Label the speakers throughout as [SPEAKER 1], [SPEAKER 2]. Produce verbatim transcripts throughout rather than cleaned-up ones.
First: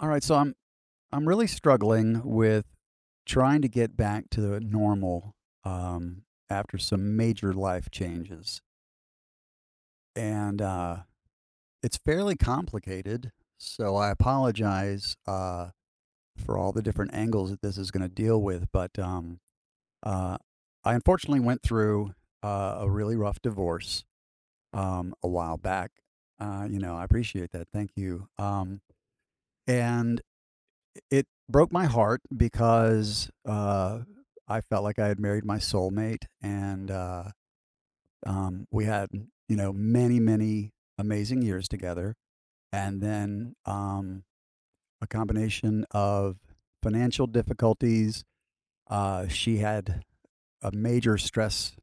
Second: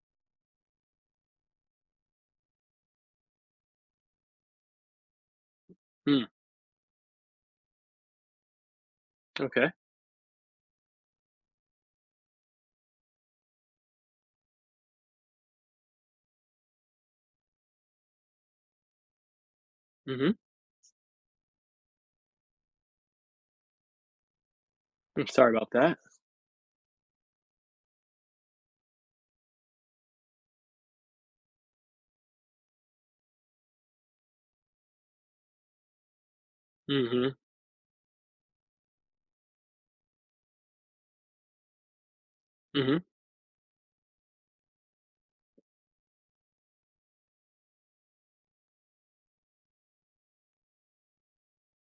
[SPEAKER 1] All right, so I'm I'm really struggling with trying to get back to the normal, um,
[SPEAKER 2] Mm,
[SPEAKER 1] after some major life changes,
[SPEAKER 2] okay.
[SPEAKER 1] and uh, it's fairly complicated. So I apologize uh, for all the different angles that this is going to deal with, but um,
[SPEAKER 2] Mhm.
[SPEAKER 1] uh, I unfortunately went through uh, a really rough divorce um,
[SPEAKER 2] I'm
[SPEAKER 1] a
[SPEAKER 2] sorry
[SPEAKER 1] while
[SPEAKER 2] about
[SPEAKER 1] back.
[SPEAKER 2] that.
[SPEAKER 1] Uh, you know, I appreciate that. Thank you. Um, and it broke my heart because, uh, I felt like I had married my soulmate, and, uh,
[SPEAKER 2] Mhm.
[SPEAKER 1] um, we had, you know, many, many amazing years together,
[SPEAKER 2] Mhm.
[SPEAKER 1] and then, um, a combination of financial difficulties. Uh, she had a major stress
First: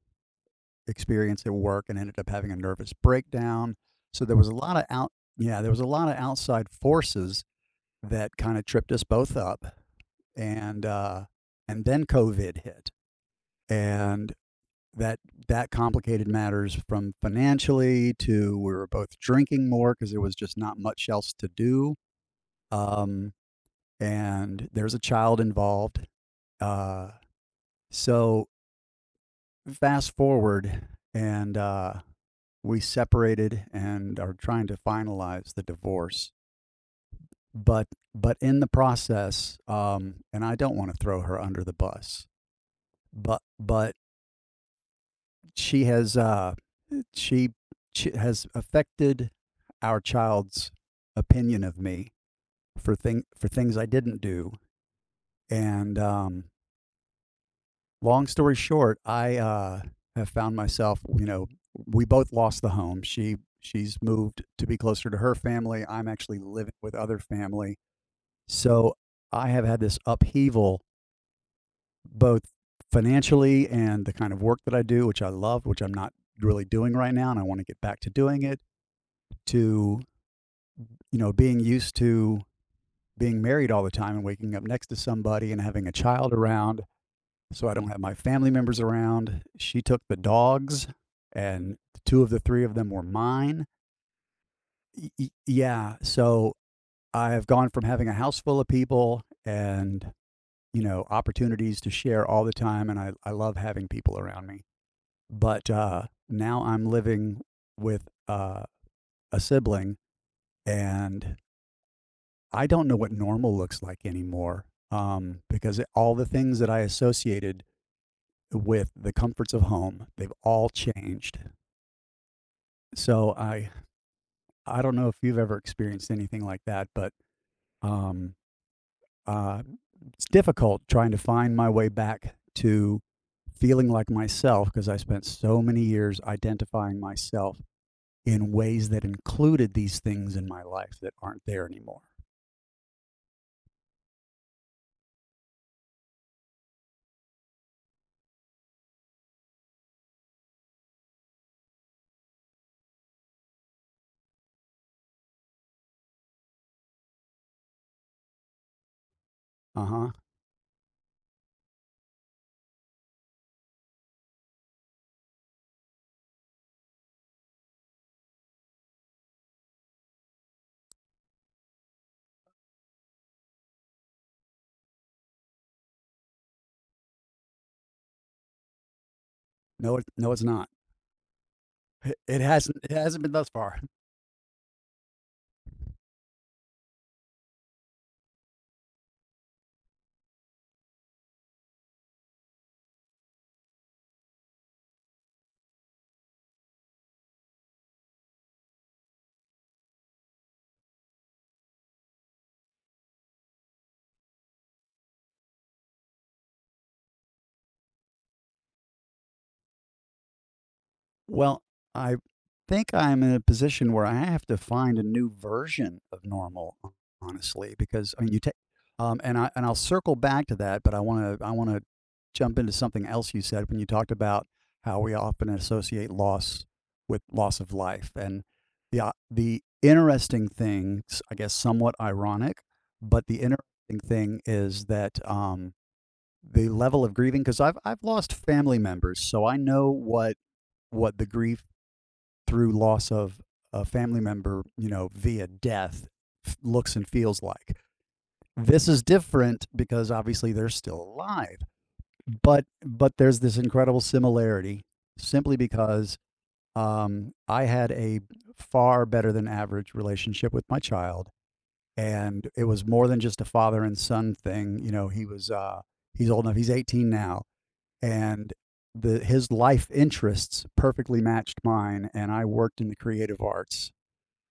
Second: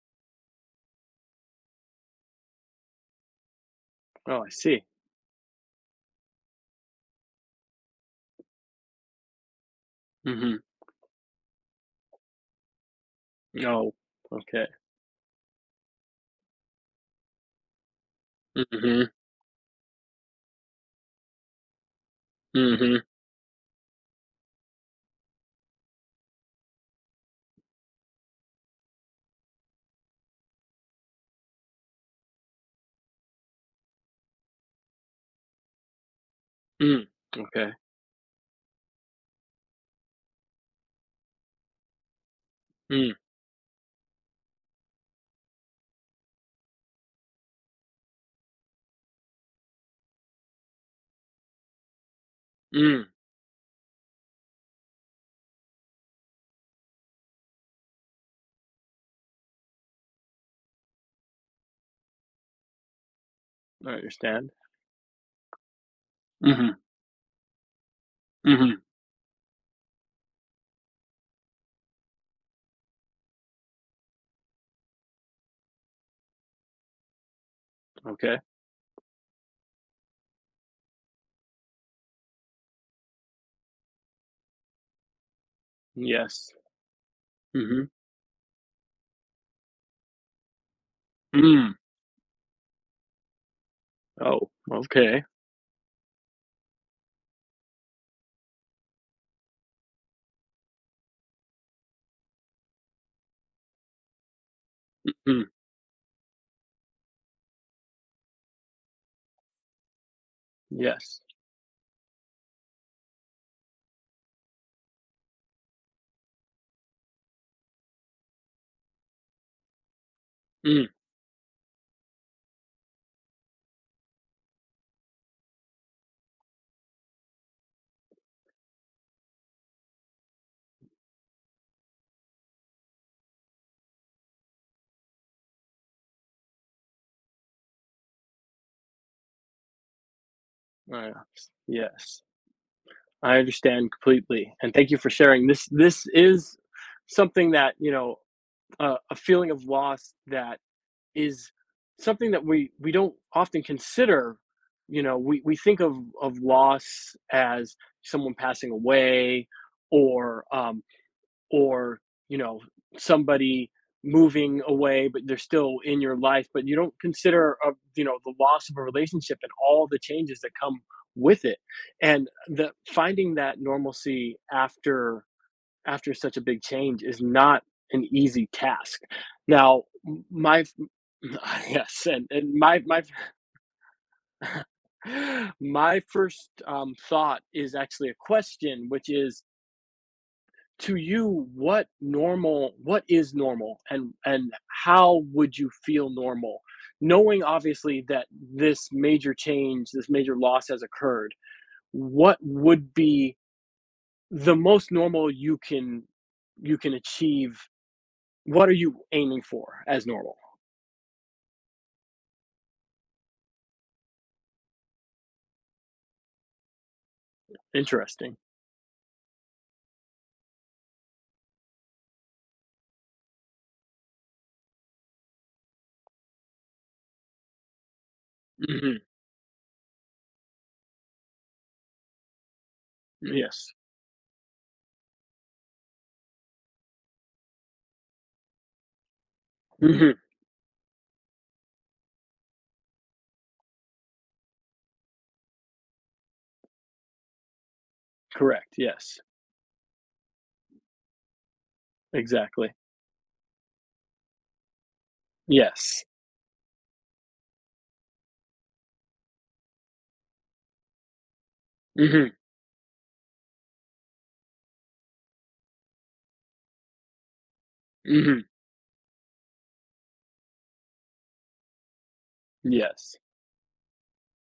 [SPEAKER 1] experience at work and ended up having a nervous breakdown, so there
[SPEAKER 2] Oh,
[SPEAKER 1] was
[SPEAKER 2] I
[SPEAKER 1] a lot
[SPEAKER 2] see.
[SPEAKER 1] of out yeah, there was a lot of outside forces that kind of tripped us both up.
[SPEAKER 2] Mhm.
[SPEAKER 1] And uh, and then COVID hit,
[SPEAKER 2] No.
[SPEAKER 1] and
[SPEAKER 2] Okay.
[SPEAKER 1] that that complicated matters from financially to we were
[SPEAKER 2] Mhm.
[SPEAKER 1] both drinking more because there was just not much else to do.
[SPEAKER 2] Mhm.
[SPEAKER 1] Um, and there's a child involved. Uh, so fast forward, and uh, we separated and are trying to finalize the divorce.
[SPEAKER 2] Mm. Okay.
[SPEAKER 1] But but in the process, um, and I don't want to throw her under the bus,
[SPEAKER 2] Mm.
[SPEAKER 1] but but she has uh she, she has affected our child's opinion of me for
[SPEAKER 2] Mm.
[SPEAKER 1] thing for things I didn't do. And um, long story short, I uh, have found myself, you know, we both lost the home. She
[SPEAKER 2] I
[SPEAKER 1] she's moved
[SPEAKER 2] understand.
[SPEAKER 1] to be closer to her family. I'm actually living
[SPEAKER 2] Mhm.
[SPEAKER 1] with other family.
[SPEAKER 2] Mhm.
[SPEAKER 1] So I have had this upheaval both financially and the kind of work that I do, which I love, which I'm not really doing right now, and I want to get back to
[SPEAKER 2] Okay.
[SPEAKER 1] doing it, to, you know, being used to being married all the time and waking up next to somebody and having a child
[SPEAKER 2] Yes.
[SPEAKER 1] around. So I
[SPEAKER 2] Mhm.
[SPEAKER 1] don't have my family members around. She took the dogs,
[SPEAKER 2] Mm.
[SPEAKER 1] and two of the three of them were mine.
[SPEAKER 2] Oh,
[SPEAKER 1] Y-
[SPEAKER 2] okay.
[SPEAKER 1] y- yeah. So I have gone from having a house full of people and, you know, opportunities to share all the time. And I, I love having people around me.
[SPEAKER 2] Mm.
[SPEAKER 1] But, uh, now I'm living with, uh, a sibling,
[SPEAKER 2] Yes.
[SPEAKER 1] and I don't know what normal looks like anymore, um, because it all the things that I associated with the comforts of home, they've all
[SPEAKER 2] Mm.
[SPEAKER 1] changed. So I I don't know if you've ever experienced anything like that, but, um, uh, it's difficult trying to find my way back to feeling like myself because I spent so many years identifying myself in ways that included these things in my life
[SPEAKER 2] Uh,
[SPEAKER 1] that aren't there anymore.
[SPEAKER 2] yes. I understand completely. And thank you for sharing. This this is something that, you know, uh, a feeling of loss that is something that we we don't often consider. you know we, we think of of loss as someone passing away,
[SPEAKER 1] Uh-huh.
[SPEAKER 2] or um or you know somebody moving away, but they're still in your life. But you don't consider uh, you know the loss of a relationship and all the changes that come with it, and the finding that normalcy after after such a big change is not an easy task now.
[SPEAKER 1] No, it
[SPEAKER 2] M-
[SPEAKER 1] no, it's
[SPEAKER 2] my
[SPEAKER 1] not.
[SPEAKER 2] Yes,
[SPEAKER 1] It
[SPEAKER 2] and
[SPEAKER 1] it
[SPEAKER 2] and
[SPEAKER 1] hasn't
[SPEAKER 2] my
[SPEAKER 1] it
[SPEAKER 2] my
[SPEAKER 1] hasn't been thus far.
[SPEAKER 2] my first, um, thought is actually a question, which is, to you, what normal what is normal, and and how would you feel normal? Knowing obviously that this major change, this major loss has occurred, what would be the most normal you can you can achieve? What are you aiming for as normal?
[SPEAKER 1] Well, I think I'm in a position where I have to find a new version of normal, ho honestly, because, I mean,
[SPEAKER 2] Interesting.
[SPEAKER 1] you take, um, and I and I'll circle back to that, but I wanna I wanna jump into something else you said when you talked about how we often associate loss with loss of life, and
[SPEAKER 2] Mhm,
[SPEAKER 1] the o the interesting thing, s I guess somewhat ironic, but the
[SPEAKER 2] yes.
[SPEAKER 1] interesting thing is that, um, the level of grieving, because i 'cause I've I've lost family members, so I know
[SPEAKER 2] Mhm,
[SPEAKER 1] what what the grief through loss of a family member, you know, via death f- looks and feels like.
[SPEAKER 2] correct,
[SPEAKER 1] This is
[SPEAKER 2] yes,
[SPEAKER 1] different because obviously they're still alive, but
[SPEAKER 2] exactly.
[SPEAKER 1] but there's this incredible similarity simply
[SPEAKER 2] Yes.
[SPEAKER 1] because um, I had a far better than average relationship with my child,
[SPEAKER 2] Mhm,
[SPEAKER 1] and it was more than just a father and son thing. You know, he was uh, he's old enough; he's eighteen now,
[SPEAKER 2] mhm,
[SPEAKER 1] and the his life interests perfectly matched mine, and I worked in the
[SPEAKER 2] yes.
[SPEAKER 1] creative arts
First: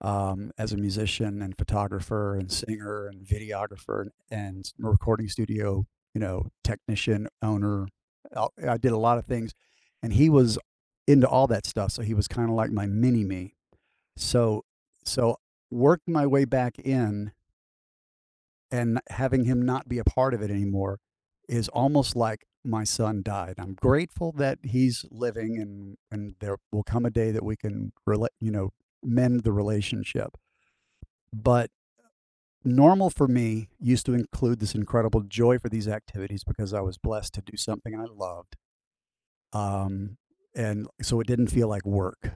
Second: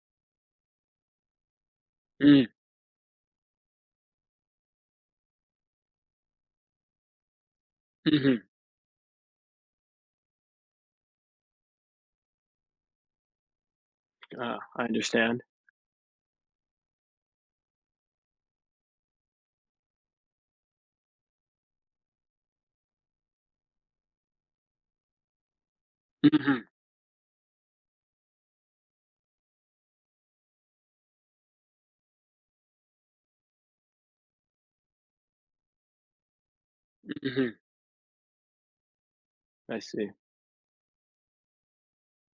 [SPEAKER 1] um, as a musician and photographer
[SPEAKER 2] Mm,
[SPEAKER 1] and singer and videographer and recording studio, you know, technician, owner.
[SPEAKER 2] mhm.
[SPEAKER 1] I I did a lot of things, and he was into all that stuff. So he was kind of like my mini me.
[SPEAKER 2] Ah,
[SPEAKER 1] So,
[SPEAKER 2] I
[SPEAKER 1] so
[SPEAKER 2] understand.
[SPEAKER 1] worked my way back in, and having him not be a part of it anymore is almost like my son died. I'm grateful that he's living, and and there
[SPEAKER 2] Mhm,
[SPEAKER 1] will come a day that we can relate, you know, mend the relationship. But normal for me used to include this incredible joy for these activities because I was blessed to do
[SPEAKER 2] mhm,
[SPEAKER 1] something I loved.
[SPEAKER 2] I see.
[SPEAKER 1] Um, and so it didn't feel like work,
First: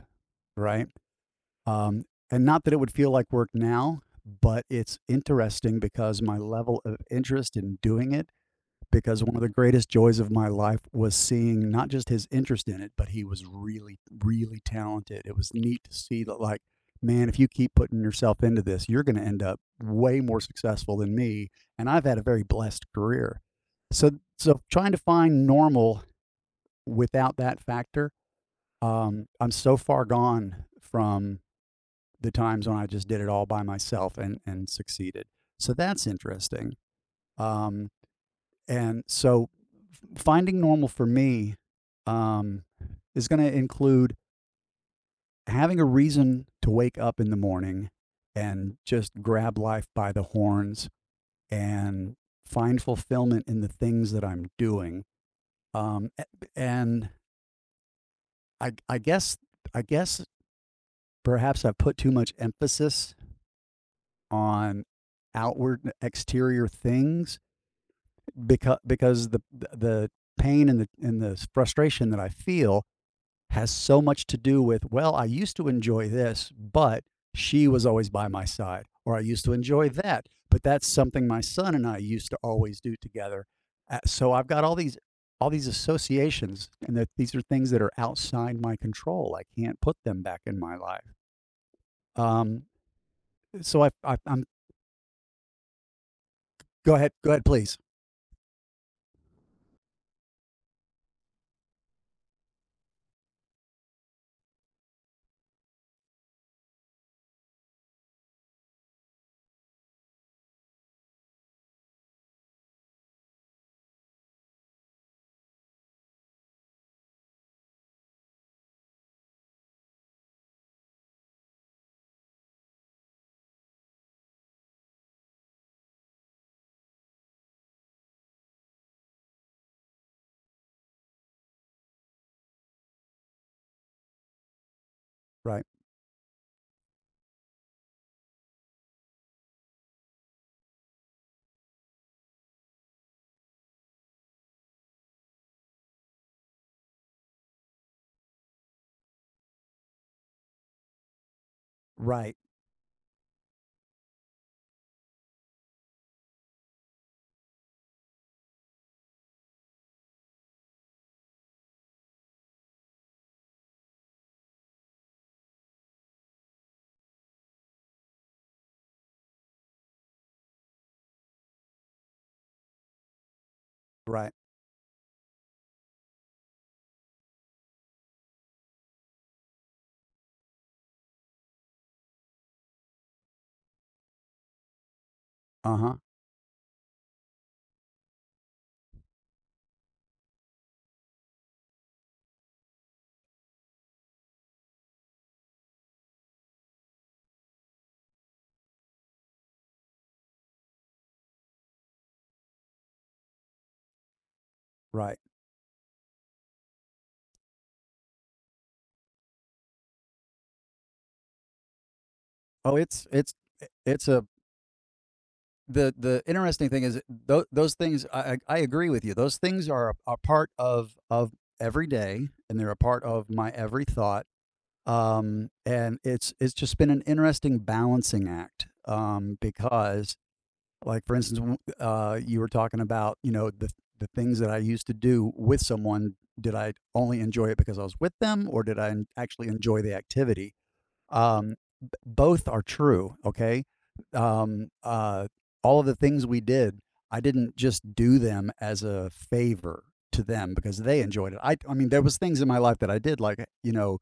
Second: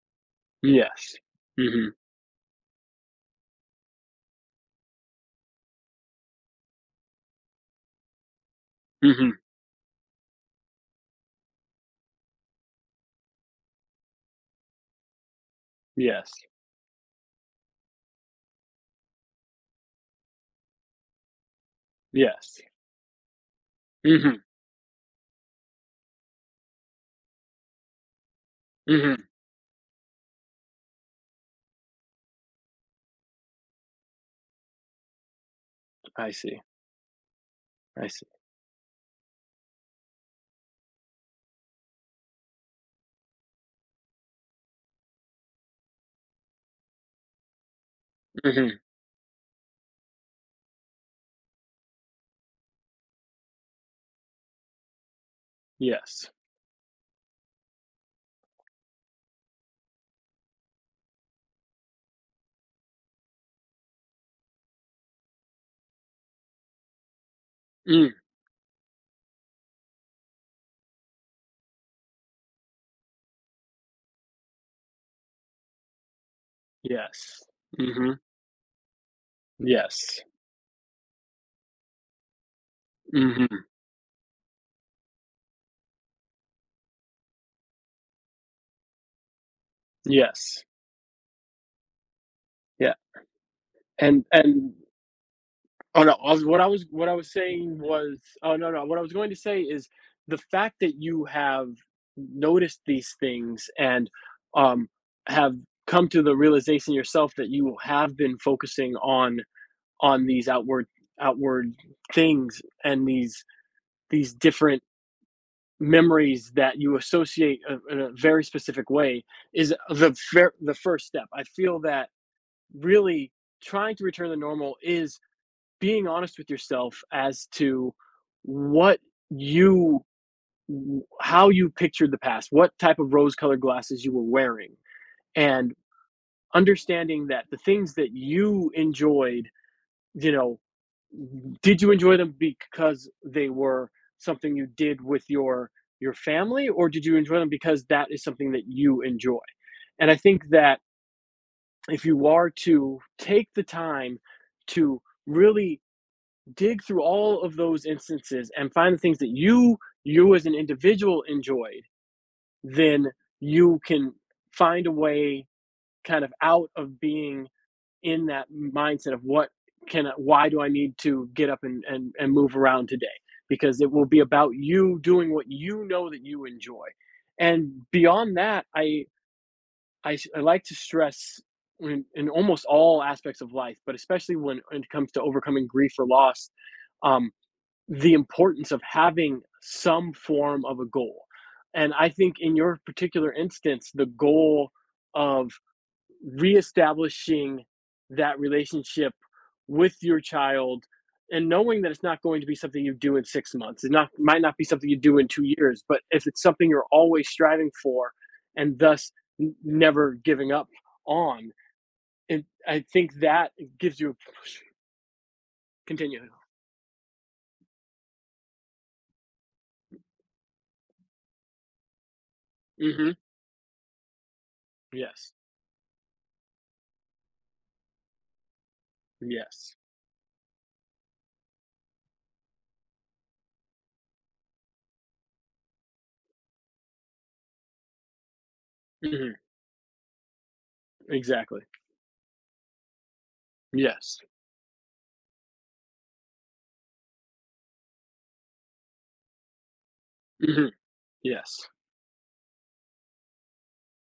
[SPEAKER 1] right?
[SPEAKER 2] Yes. Mhm,
[SPEAKER 1] Um, and not that it would feel like work now, but it's interesting because my level of interest in doing it because
[SPEAKER 2] mhm,
[SPEAKER 1] one of the greatest joys of my life was seeing not just his interest in it, but he was really, really talented. It was neat to see
[SPEAKER 2] yes,
[SPEAKER 1] that, like, man, if you keep putting yourself into this, you're going to end up way more successful than me. And I've had a very
[SPEAKER 2] yes.
[SPEAKER 1] blessed career. So,
[SPEAKER 2] Mhm,
[SPEAKER 1] so trying to find normal without that factor, um,
[SPEAKER 2] mhm,
[SPEAKER 1] I'm so far gone from the times when I just did it all by myself and and succeeded. So that's
[SPEAKER 2] I see,
[SPEAKER 1] interesting. Um,
[SPEAKER 2] I see.
[SPEAKER 1] and so finding normal for me um, is going to include having a reason to wake up in the morning and
[SPEAKER 2] Mhm,
[SPEAKER 1] just grab life by the horns and find fulfillment in the things that I'm doing. Um,
[SPEAKER 2] yes.
[SPEAKER 1] and I, I guess, I guess perhaps I've put too much emphasis on outward exterior things
[SPEAKER 2] Mm,
[SPEAKER 1] because because the the pain and the and the frustration that I feel has so much to do with, well, I used to enjoy this, but
[SPEAKER 2] yes.
[SPEAKER 1] she was always
[SPEAKER 2] Mhm,
[SPEAKER 1] by my side, or I used to enjoy
[SPEAKER 2] yes.
[SPEAKER 1] that, but that's something my son and I used to always do together.
[SPEAKER 2] Mhm,
[SPEAKER 1] Uh, so I've got all these all these associations, and that these are things that are outside my control. I can't put them back in
[SPEAKER 2] yes.
[SPEAKER 1] my life. Um,
[SPEAKER 2] Yeah,
[SPEAKER 1] so I, I,
[SPEAKER 2] and
[SPEAKER 1] I'm
[SPEAKER 2] and oh no, I was, what I was
[SPEAKER 1] go
[SPEAKER 2] what
[SPEAKER 1] ahead,
[SPEAKER 2] I
[SPEAKER 1] go
[SPEAKER 2] was
[SPEAKER 1] ahead, please.
[SPEAKER 2] saying was oh no, no, what I was going to say is, the fact that you have noticed these things and um, have come to the realization yourself that you have been focusing on on these outward outward things and these these different memories that you associate a- in a very specific way is the fir- the first step. I feel that really trying to return to normal is being honest with yourself as to what you how you pictured the past, what type of rose colored glasses you were wearing,
[SPEAKER 1] Right,
[SPEAKER 2] and understanding that the things that you enjoyed, you know, did you enjoy them because they were something you did with your your family, or did you enjoy them because that is something that you enjoy. And I think that if you
[SPEAKER 1] right,
[SPEAKER 2] are to take the time to really dig through all of those instances and find the things that you you as an individual enjoyed, then you can find a way kind of out of being in that mindset of what can why do I need to get up and and, and move around today, because it will be
[SPEAKER 1] right.
[SPEAKER 2] about you doing what you know that you enjoy. And beyond that, I I I like to stress in, in almost all aspects of life, but especially when, when it comes to overcoming
[SPEAKER 1] Uh
[SPEAKER 2] grief
[SPEAKER 1] huh.
[SPEAKER 2] or loss, um, the importance of having some form of a goal. And I think in your particular instance, the goal of reestablishing that relationship with your child, and knowing that it's not going to be something you do in six months, it not might not be something you
[SPEAKER 1] Right.
[SPEAKER 2] do in two years, but if it's something you're always striving for and thus n- never giving up on, and
[SPEAKER 1] Oh,
[SPEAKER 2] I
[SPEAKER 1] it's
[SPEAKER 2] think
[SPEAKER 1] it's
[SPEAKER 2] that gives
[SPEAKER 1] it's
[SPEAKER 2] you.
[SPEAKER 1] a the the
[SPEAKER 2] Continue.
[SPEAKER 1] interesting thing is tho- those things I, I I agree with you, those things are a, a part of of every day and they're a part
[SPEAKER 2] Hmm.
[SPEAKER 1] of my every thought.
[SPEAKER 2] Yes.
[SPEAKER 1] Um and it's it's just been an interesting balancing act, um
[SPEAKER 2] Yes.
[SPEAKER 1] because, like, for instance, w- uh you were talking about, you know, the the things that I used to do with someone, did I only enjoy it because I was with them or did I en-
[SPEAKER 2] Hmm.
[SPEAKER 1] actually enjoy the activity? um,
[SPEAKER 2] Exactly.
[SPEAKER 1] b both are true, okay?
[SPEAKER 2] Yes.
[SPEAKER 1] Um, uh, all of the things we did, I didn't just do them as a favor to them
[SPEAKER 2] Mhm.
[SPEAKER 1] because they enjoyed it. I
[SPEAKER 2] Yes.
[SPEAKER 1] I mean, there was things in my life that I did, like, you know,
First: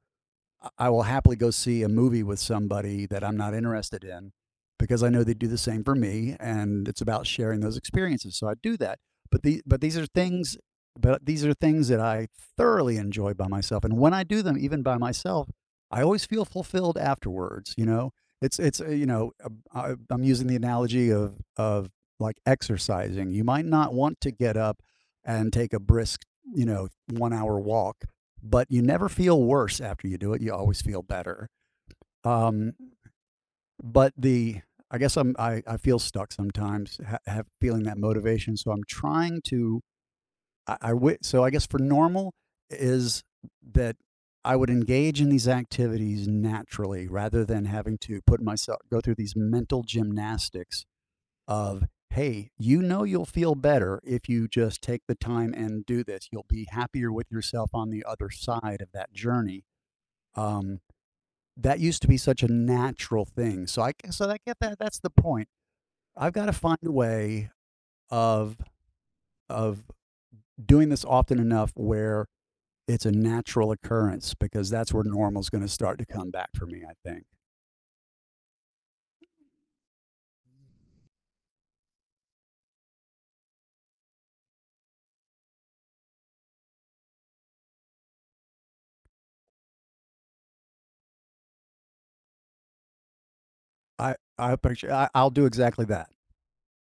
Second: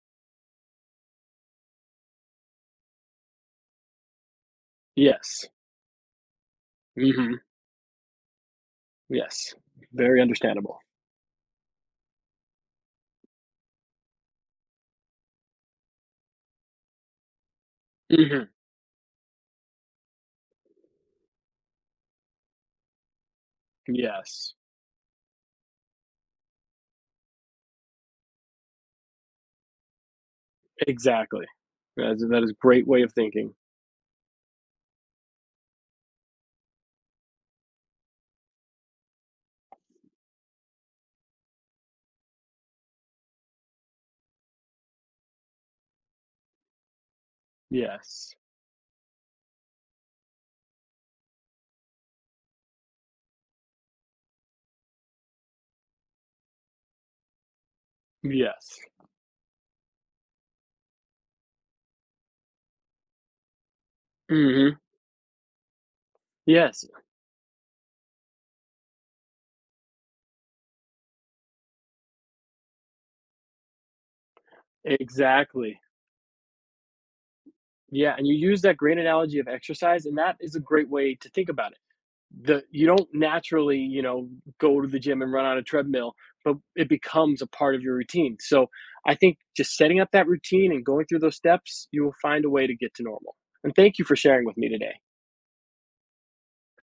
[SPEAKER 1] I- I will happily go see a movie with somebody that I'm not interested in because I know they do
[SPEAKER 2] Yes.
[SPEAKER 1] the same for me and it's about
[SPEAKER 2] Mhm.
[SPEAKER 1] sharing those experiences. So I do that. But
[SPEAKER 2] Yes.
[SPEAKER 1] the but these are
[SPEAKER 2] Very
[SPEAKER 1] things
[SPEAKER 2] understandable.
[SPEAKER 1] but these are things that I thoroughly enjoy by myself. And when I do them even by myself, I always feel fulfilled afterwards, you know?
[SPEAKER 2] Mhm.
[SPEAKER 1] It's it's uh, you know, uh, I, I'm using the analogy of of like exercising. You might not want to
[SPEAKER 2] Yes.
[SPEAKER 1] get up and take a brisk, you know, one hour walk, but you never feel worse after you do it. You always feel
[SPEAKER 2] Exactly.
[SPEAKER 1] better.
[SPEAKER 2] That is that is a
[SPEAKER 1] Um,
[SPEAKER 2] great way of thinking.
[SPEAKER 1] but the I guess I'm I, I feel stuck sometimes, ha- have feeling that motivation. So I'm trying to I, I w- so I guess for normal is that I would engage in these activities naturally rather than having to
[SPEAKER 2] Yes.
[SPEAKER 1] put myself go through these mental gymnastics of, hey, you know, you'll feel better if you just take the time and do this, you'll be happier with yourself on the other
[SPEAKER 2] Yes.
[SPEAKER 1] side of that journey. um, that used to be such a natural thing. So I so I get that
[SPEAKER 2] Mhm.
[SPEAKER 1] that's the point. I've got to find
[SPEAKER 2] Yes.
[SPEAKER 1] a way of of doing this often enough where it's a natural occurrence because that's where normal's going to
[SPEAKER 2] Exactly.
[SPEAKER 1] start to come back for me, I think.
[SPEAKER 2] Yeah, and you use that great analogy of exercise, and that is a great way to think about it. The you don't naturally you know go to the gym and run on a treadmill, but it becomes a part of your routine. So I think just setting up that routine and going through those steps, you will find a way to get to normal. And thank you for
[SPEAKER 1] I
[SPEAKER 2] sharing
[SPEAKER 1] I
[SPEAKER 2] with me
[SPEAKER 1] picture
[SPEAKER 2] today.
[SPEAKER 1] I, I'll do exactly that.